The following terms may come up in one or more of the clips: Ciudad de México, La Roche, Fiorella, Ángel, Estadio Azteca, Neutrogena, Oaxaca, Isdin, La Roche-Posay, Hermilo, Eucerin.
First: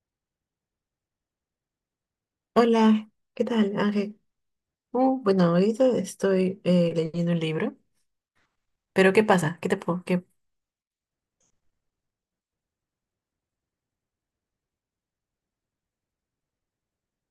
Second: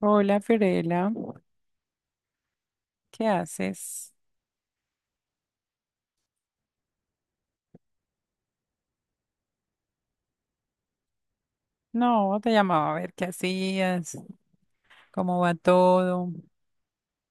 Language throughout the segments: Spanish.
Hola Fiorella, Hola, ¿qué ¿qué tal, haces? Ángel? Bueno, ahorita estoy leyendo un libro, pero ¿qué pasa? ¿Qué te puedo? No, te llamaba a ver qué hacías, cómo va todo.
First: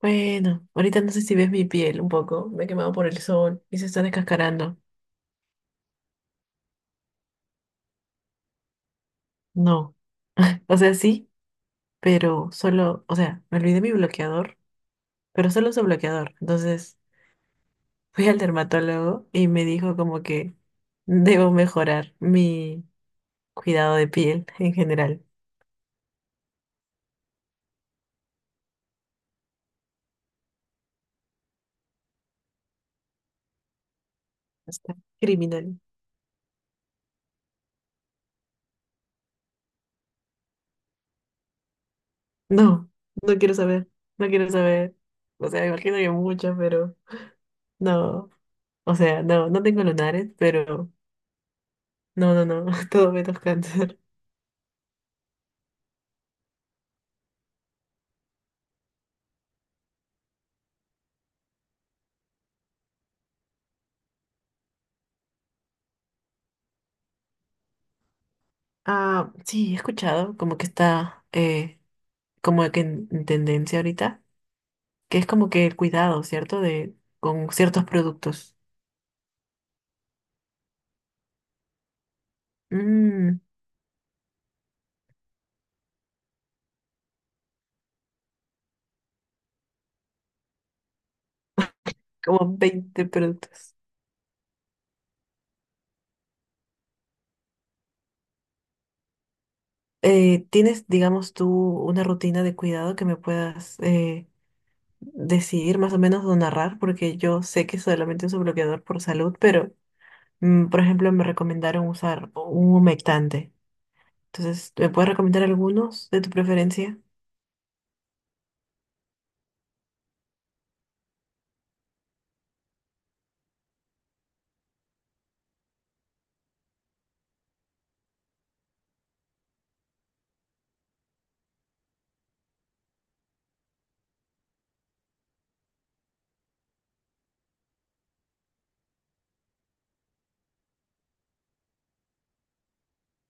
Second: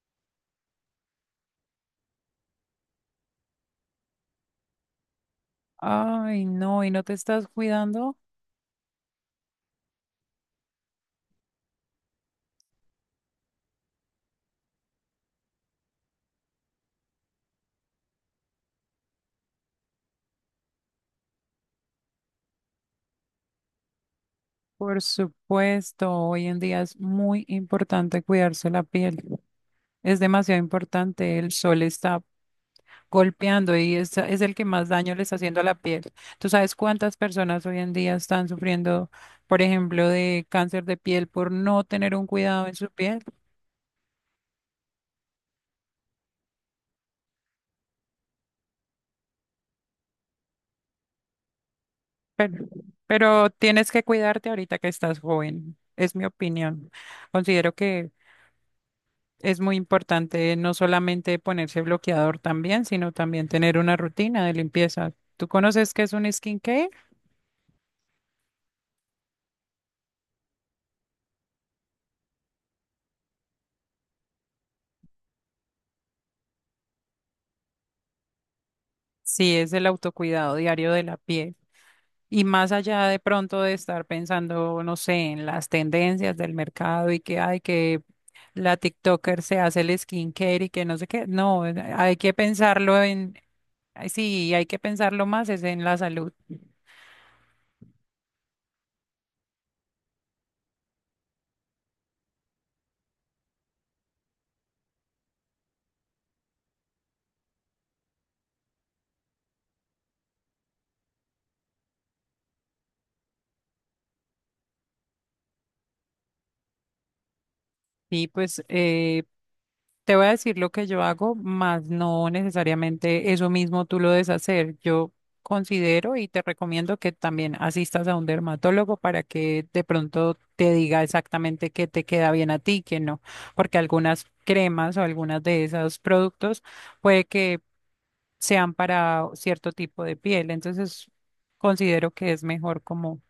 Bueno, ahorita no sé si ves mi piel un poco, me he quemado por el sol y se está descascarando. Ay, no, ¿y no te estás cuidando? No. O sea, sí, pero solo, o sea, me olvidé mi bloqueador, pero solo su bloqueador. Entonces fui al dermatólogo y me dijo como que debo mejorar mi cuidado de piel en Por general. supuesto, hoy en día es muy importante cuidarse la piel. Es demasiado importante, el sol está golpeando y es el que más Está daño le está haciendo a la criminal. piel. ¿Tú sabes cuántas personas hoy en día están sufriendo, por ejemplo, de cáncer de piel por no tener un cuidado en su No, piel? no quiero saber, no quiero saber. O sea, imagino que muchas, pero no. O sea, no, no tengo lunares, pero no, no, Pero, no, todo menos pero tienes cáncer. que cuidarte ahorita que estás joven, es mi opinión. Considero que es muy importante no solamente ponerse bloqueador también, sino también tener una rutina de limpieza. ¿Tú conoces qué es un skincare? Ah, sí, he escuchado como que está, como que en tendencia ahorita, que es como que el cuidado, ¿cierto? De, con ciertos productos. Sí, es el autocuidado diario de la piel. Y más allá de Mm, pronto de estar pensando, no sé, en las tendencias del mercado y que hay que la TikToker se hace el skincare y que no sé qué. No, hay que como pensarlo. 20 Ay, productos. sí, hay que pensarlo más, es en la salud. ¿Tienes, digamos, tú una rutina de cuidado que me puedas, decidir más o menos o narrar, porque yo sé que solamente uso bloqueador por salud, pero por ejemplo me recomendaron usar un humectante. Entonces, ¿me puedes recomendar algunos de tu preferencia? Sí, pues te voy a decir lo que yo hago, más no necesariamente eso mismo tú lo debes hacer. Yo considero y te recomiendo que también asistas a un dermatólogo para que de pronto te diga exactamente qué te queda bien a ti, qué no, porque algunas cremas o algunas de esos productos puede que sean para cierto tipo de piel. Entonces, considero que es mejor como,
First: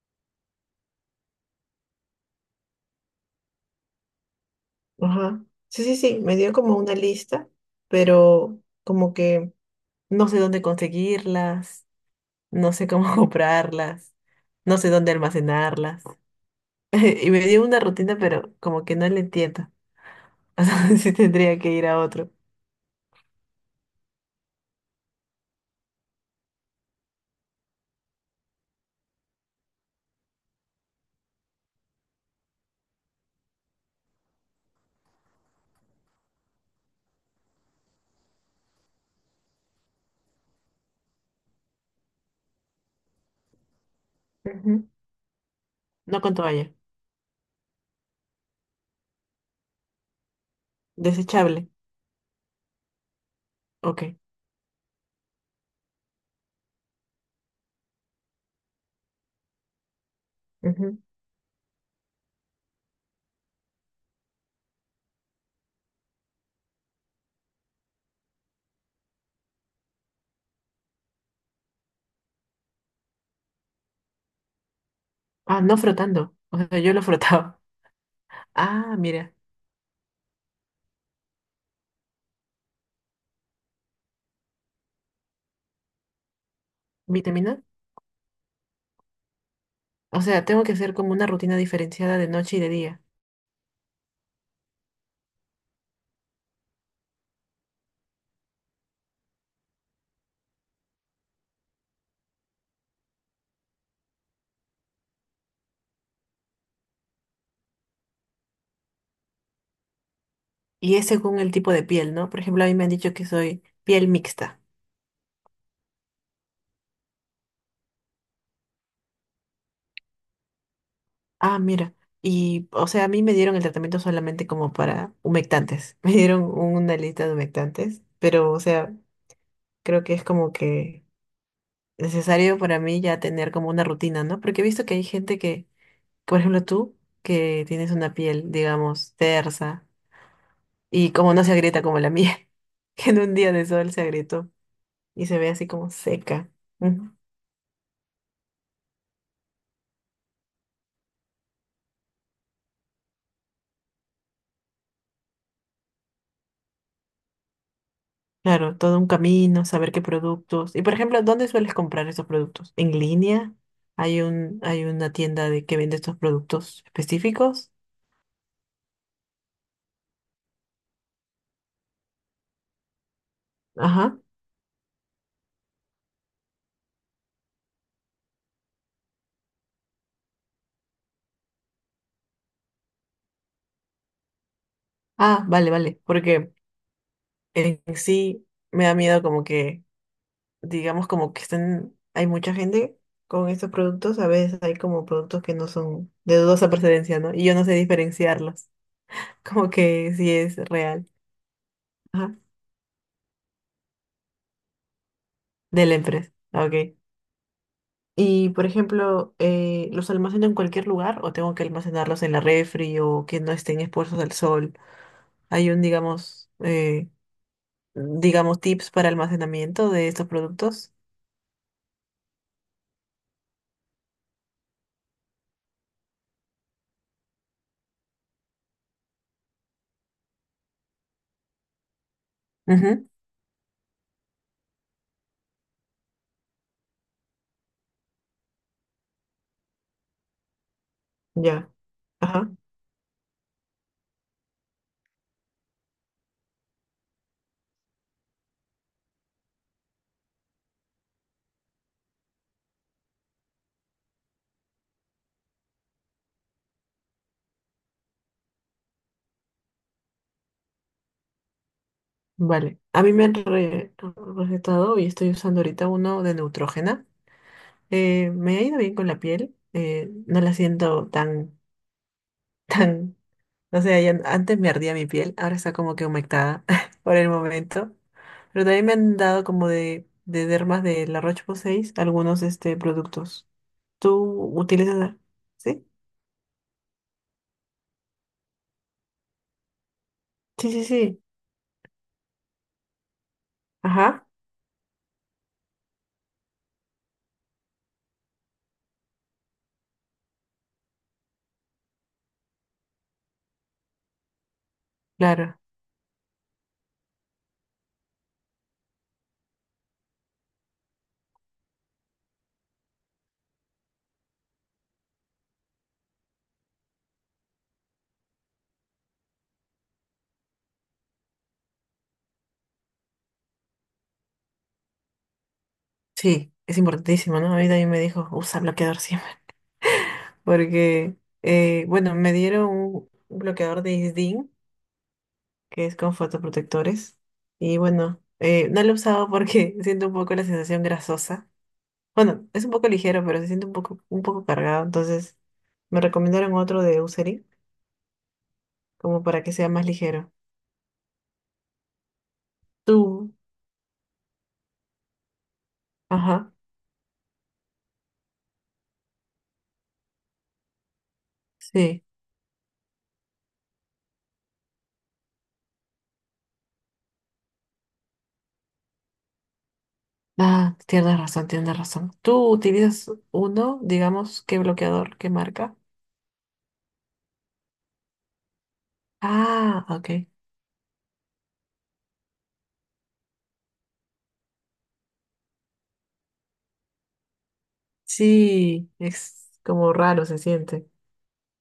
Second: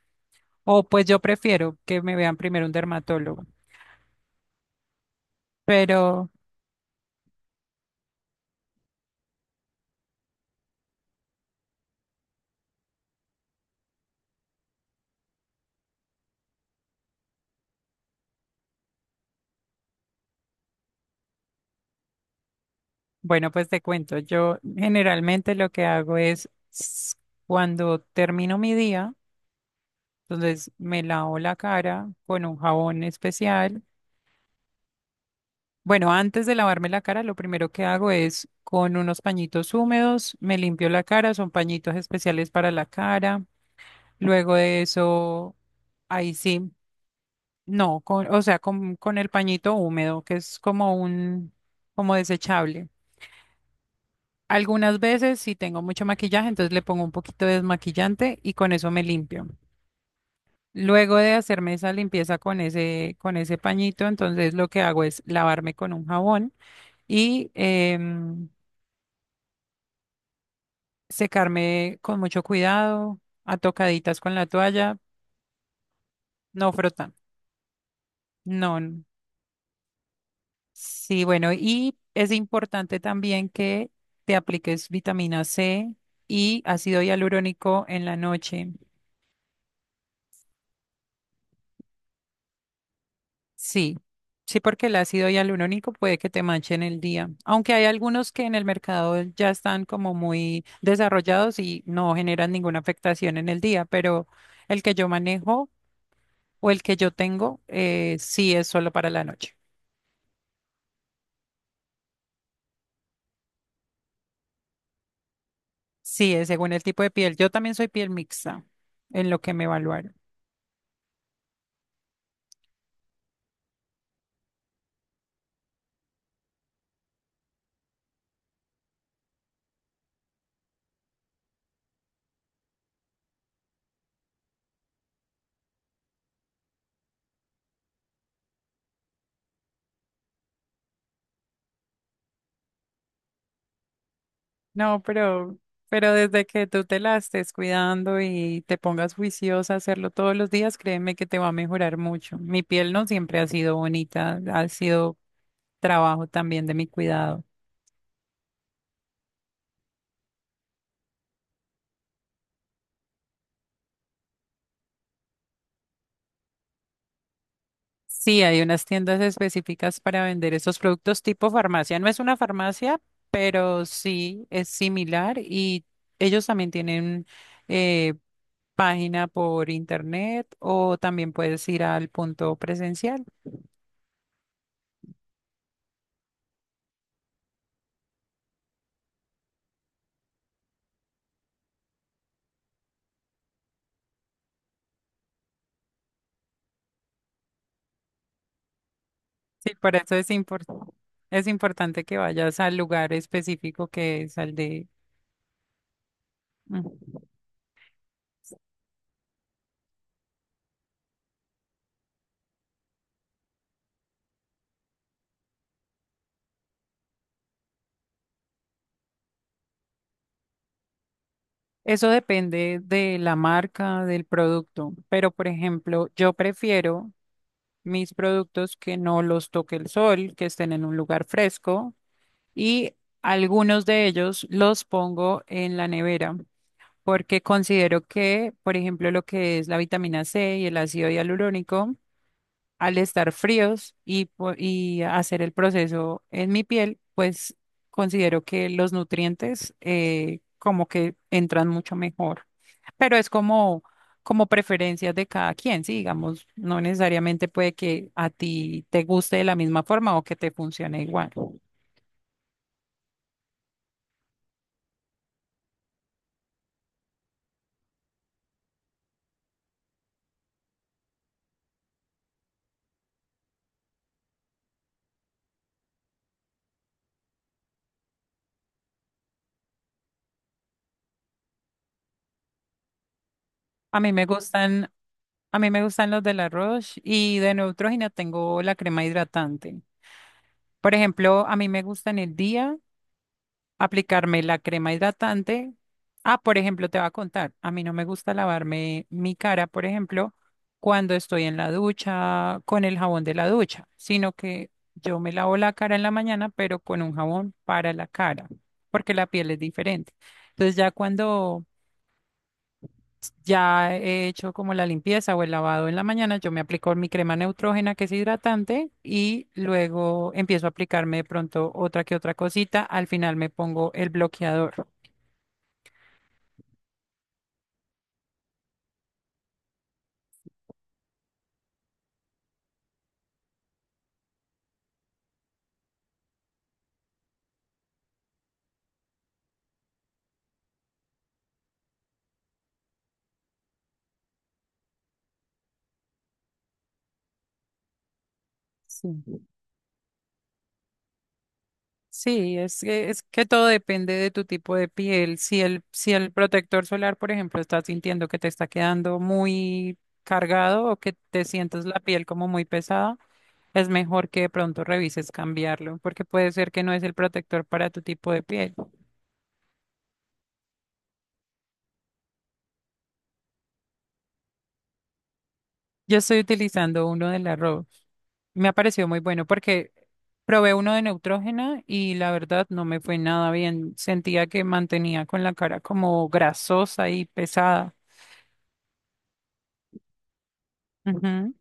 o pues yo prefiero que me vean primero un dermatólogo. Ajá. Sí, sí, sí, Pero me dio como una lista, pero como que no sé dónde conseguirlas, no sé cómo comprarlas, no sé dónde almacenarlas. Y me dio una rutina, pero como que no le entiendo. O sea, sí tendría que ir a otro. bueno, pues te cuento, yo generalmente lo que hago es cuando termino mi día, entonces me lavo la cara con un jabón especial. Bueno, antes de lavarme la cara, lo primero que hago es con unos pañitos húmedos, me limpio la cara, son pañitos especiales para la cara. Luego de Ujú. eso, No con ahí sí. toalla, No, con, o sea, con el pañito húmedo, que es como un, desechable. como desechable. Ok. Algunas veces, si tengo mucho maquillaje, entonces le pongo un poquito de desmaquillante y con eso me limpio. Ujú. Luego de hacerme esa limpieza con ese pañito, entonces lo que hago es lavarme con un jabón y em, secarme con mucho cuidado, a tocaditas con la toalla, Ah, no frotando. O no sea, yo lo frotando. frotaba. Ah, No, mira. sí, bueno, y es importante también que te apliques vitamina C y ácido ¿Vitamina? hialurónico en la noche. O sea, tengo que hacer como una rutina diferenciada de noche y de día. Sí, sí, porque el ácido hialurónico puede que te manche en el día, aunque hay algunos que en el mercado ya están como muy desarrollados y no generan ninguna afectación en el día, pero el que yo manejo o el que yo tengo, sí es solo para la noche. Y es según el tipo de piel, ¿no? Por ejemplo, a mí me han dicho que soy piel mixta. Sí, es según el tipo de piel. Yo también soy piel mixta en lo que me evaluaron. Ah, mira. Y, o sea, a mí me dieron el tratamiento solamente como para humectantes. Me dieron una lista de humectantes. Pero, o sea, creo que es como que necesario para mí ya tener como una rutina, ¿no? Porque he visto que hay gente que, por ejemplo, tú, que tienes una piel, digamos, tersa, y como no se agrieta como la mía, que en un día de sol se agrietó No, y se ve así como pero desde seca. que tú te Ujú. la estés cuidando y te pongas juiciosa a hacerlo todos los días, créeme que te va a mejorar mucho. Mi piel no siempre ha sido bonita, ha sido trabajo también de mi cuidado. Claro, todo un camino, saber qué productos. Y por ejemplo, ¿dónde sueles comprar esos productos? ¿En línea? Hay una tienda de que vende estos productos específicos? Sí, hay unas tiendas específicas para vender esos productos tipo farmacia. No es una farmacia, pero Ajá. sí es similar y ellos también tienen eh, página por internet o también puedes ir al punto presencial. Ah, vale, vale. Porque en sí me da miedo como que, digamos, como que están, hay mucha gente con estos productos. A veces hay como productos que no son de dudosa procedencia, ¿no? Y yo no sé diferenciarlos. Como Sí, por que eso es sí es real. es importante que Ajá. vayas al lugar específico que es al de... De la empresa. Ok. Ujú. Y, por ejemplo, ¿los almaceno en cualquier lugar o tengo que almacenarlos en la refri o que no estén expuestos al sol? Hay un, digamos, digamos, tips para almacenamiento de estos productos. Eso depende de la marca, del producto, pero por ejemplo, yo prefiero mis productos que no los toque el sol, que estén en un lugar fresco y Ujú. algunos de ellos los pongo en la nevera porque considero que, por ejemplo, lo que es la vitamina C y el ácido Ya. hialurónico, Ajá. al estar fríos y, y hacer el proceso en mi piel, pues considero que los nutrientes como que entran mucho mejor. Pero es como, como preferencias de cada quien, sí, digamos, no necesariamente puede que a ti te guste de la misma forma o que te funcione igual. Vale. A mí me han recetado y estoy usando ahorita uno de Neutrogena. Me ha ido bien con la piel. No la siento tan, tan. No sé, antes me ardía mi piel, ahora está como que humectada por el momento. Pero también me han dado como de dermas de La Roche-Posay algunos, productos. A mí ¿Tú me gustan, utilizas? a mí me ¿Sí? gustan los de La Roche y de Neutrogena tengo la crema hidratante. Sí, sí, Por sí. ejemplo, a mí me gusta en el día Ajá, aplicarme la crema hidratante. Ah, por ejemplo, te va a contar, a mí no me gusta lavarme mi cara, por ejemplo, cuando estoy en la ducha con el jabón de la ducha, sino que yo me lavo claro. la cara en la mañana, pero con un jabón para la cara, porque la piel es diferente. Entonces ya cuando ya he hecho como la limpieza o el lavado en la mañana, yo me aplico mi crema neutrógena que es hidratante y luego empiezo a aplicarme de pronto otra que otra cosita. Al final me pongo el bloqueador. Sí, es importantísimo, ¿no? A mí también me dijo, usa bloqueador siempre. Porque, bueno, me dieron un bloqueador de Isdin, que es con fotoprotectores. Y bueno, no lo he usado porque siento un poco la sensación grasosa. Bueno, es un poco ligero, pero se siente un poco cargado. Entonces, me recomendaron otro de Eucerin, Sí, como para que sea más ligero. sí, es Tú, que todo depende de tu tipo de piel. Si el ajá, protector solar, por ejemplo, estás sintiendo que te está quedando muy cargado o que te sientes la sí. piel como muy pesada, es mejor que de pronto revises cambiarlo, porque puede ser que no es el protector para tu tipo de piel. Ah, tienes razón, tienes razón. Tú utilizas uno, digamos, ¿qué bloqueador, qué marca? Yo estoy utilizando uno de la Rose. Me ha parecido muy bueno Ah, porque ok. probé uno de Neutrógena y la verdad no me fue nada bien. Sentía que mantenía con la cara como grasosa y pesada. Sí, es como raro se siente. Ujú.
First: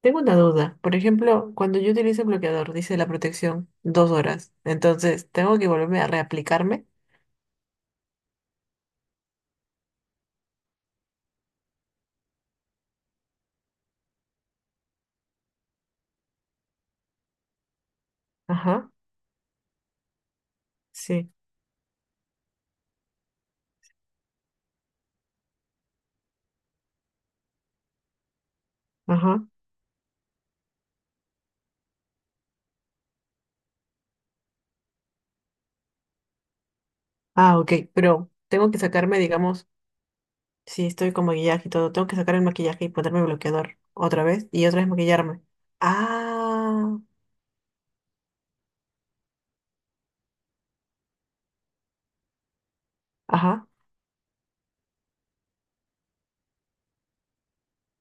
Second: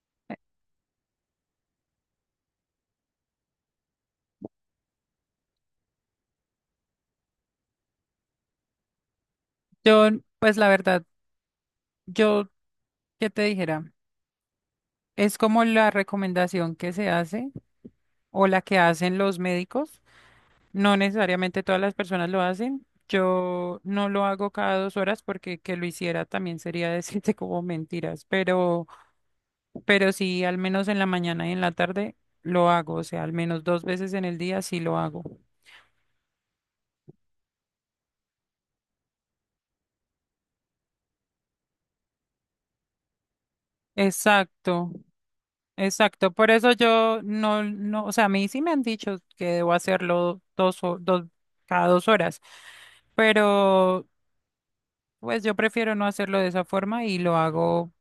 Tengo una duda. Por ejemplo, cuando yo utilizo el bloqueador, dice la protección, 2 horas. Entonces, ¿tengo que volverme a reaplicarme? Yo, pues la verdad, yo, ¿qué te dijera? Es como la recomendación que se hace o la que Ajá, hacen los médicos. No sí, necesariamente todas las personas lo hacen. Yo no lo hago cada 2 horas porque que lo hiciera también sería decirte como mentiras, ajá. pero sí, al menos en la mañana y en la tarde lo hago, o sea, al menos 2 veces en el día sí lo hago. Ah, ok, pero tengo que sacarme, digamos, si estoy con maquillaje y todo, tengo que sacar el maquillaje y ponerme bloqueador otra vez y otra vez Exacto. maquillarme. Exacto, por eso Ah, yo no, no, o sea, a mí sí me han dicho que debo hacerlo dos, cada 2 horas, ajá, pero pues yo prefiero no hacerlo de esa forma y lo hago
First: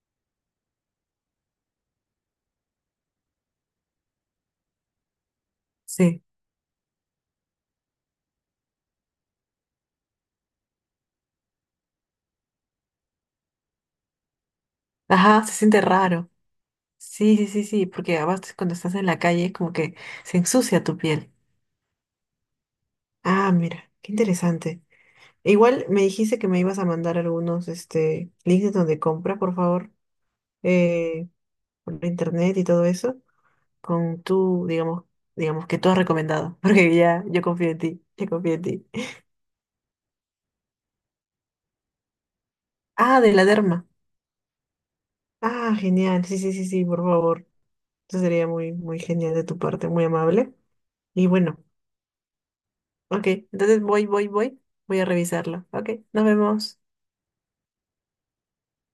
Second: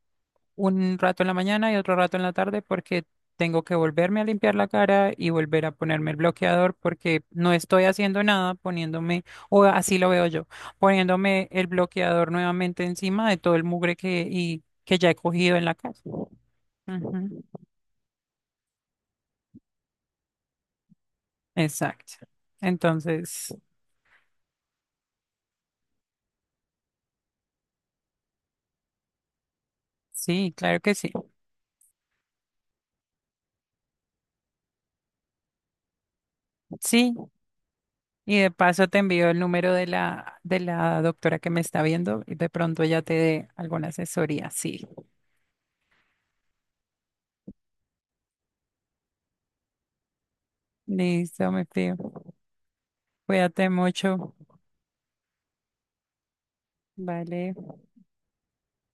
un rato en la mañana y otro rato en la tarde porque tengo que volverme a limpiar la cara y volver a ponerme el sí. bloqueador porque no estoy haciendo nada poniéndome, o así lo veo yo, poniéndome el bloqueador nuevamente encima de todo el mugre que, y, que ya he Ajá, se cogido en la siente casa. raro. Sí, Ujú. sí, sí, sí, porque además cuando estás en la calle como que se ensucia tu piel. Exacto. Entonces, Ah, mira, qué interesante. Igual me dijiste que me ibas a mandar algunos, links de donde compra, por favor, sí, claro que sí. eh, por internet y todo eso. Con tu, digamos que tú has recomendado, porque Sí, ya yo confío en ti, yo y de confío en paso ti. te envío el número de la doctora que me está viendo y de pronto ya te Ah, de la dé derma. alguna asesoría. Sí. Ah, genial, sí, sí, sí, sí, por favor. Eso sería muy, muy genial de tu parte, muy amable. Y Listo, bueno, me pido. ok, Cuídate entonces voy, voy, mucho. voy, voy a revisarlo. Ok, nos vemos. Vale.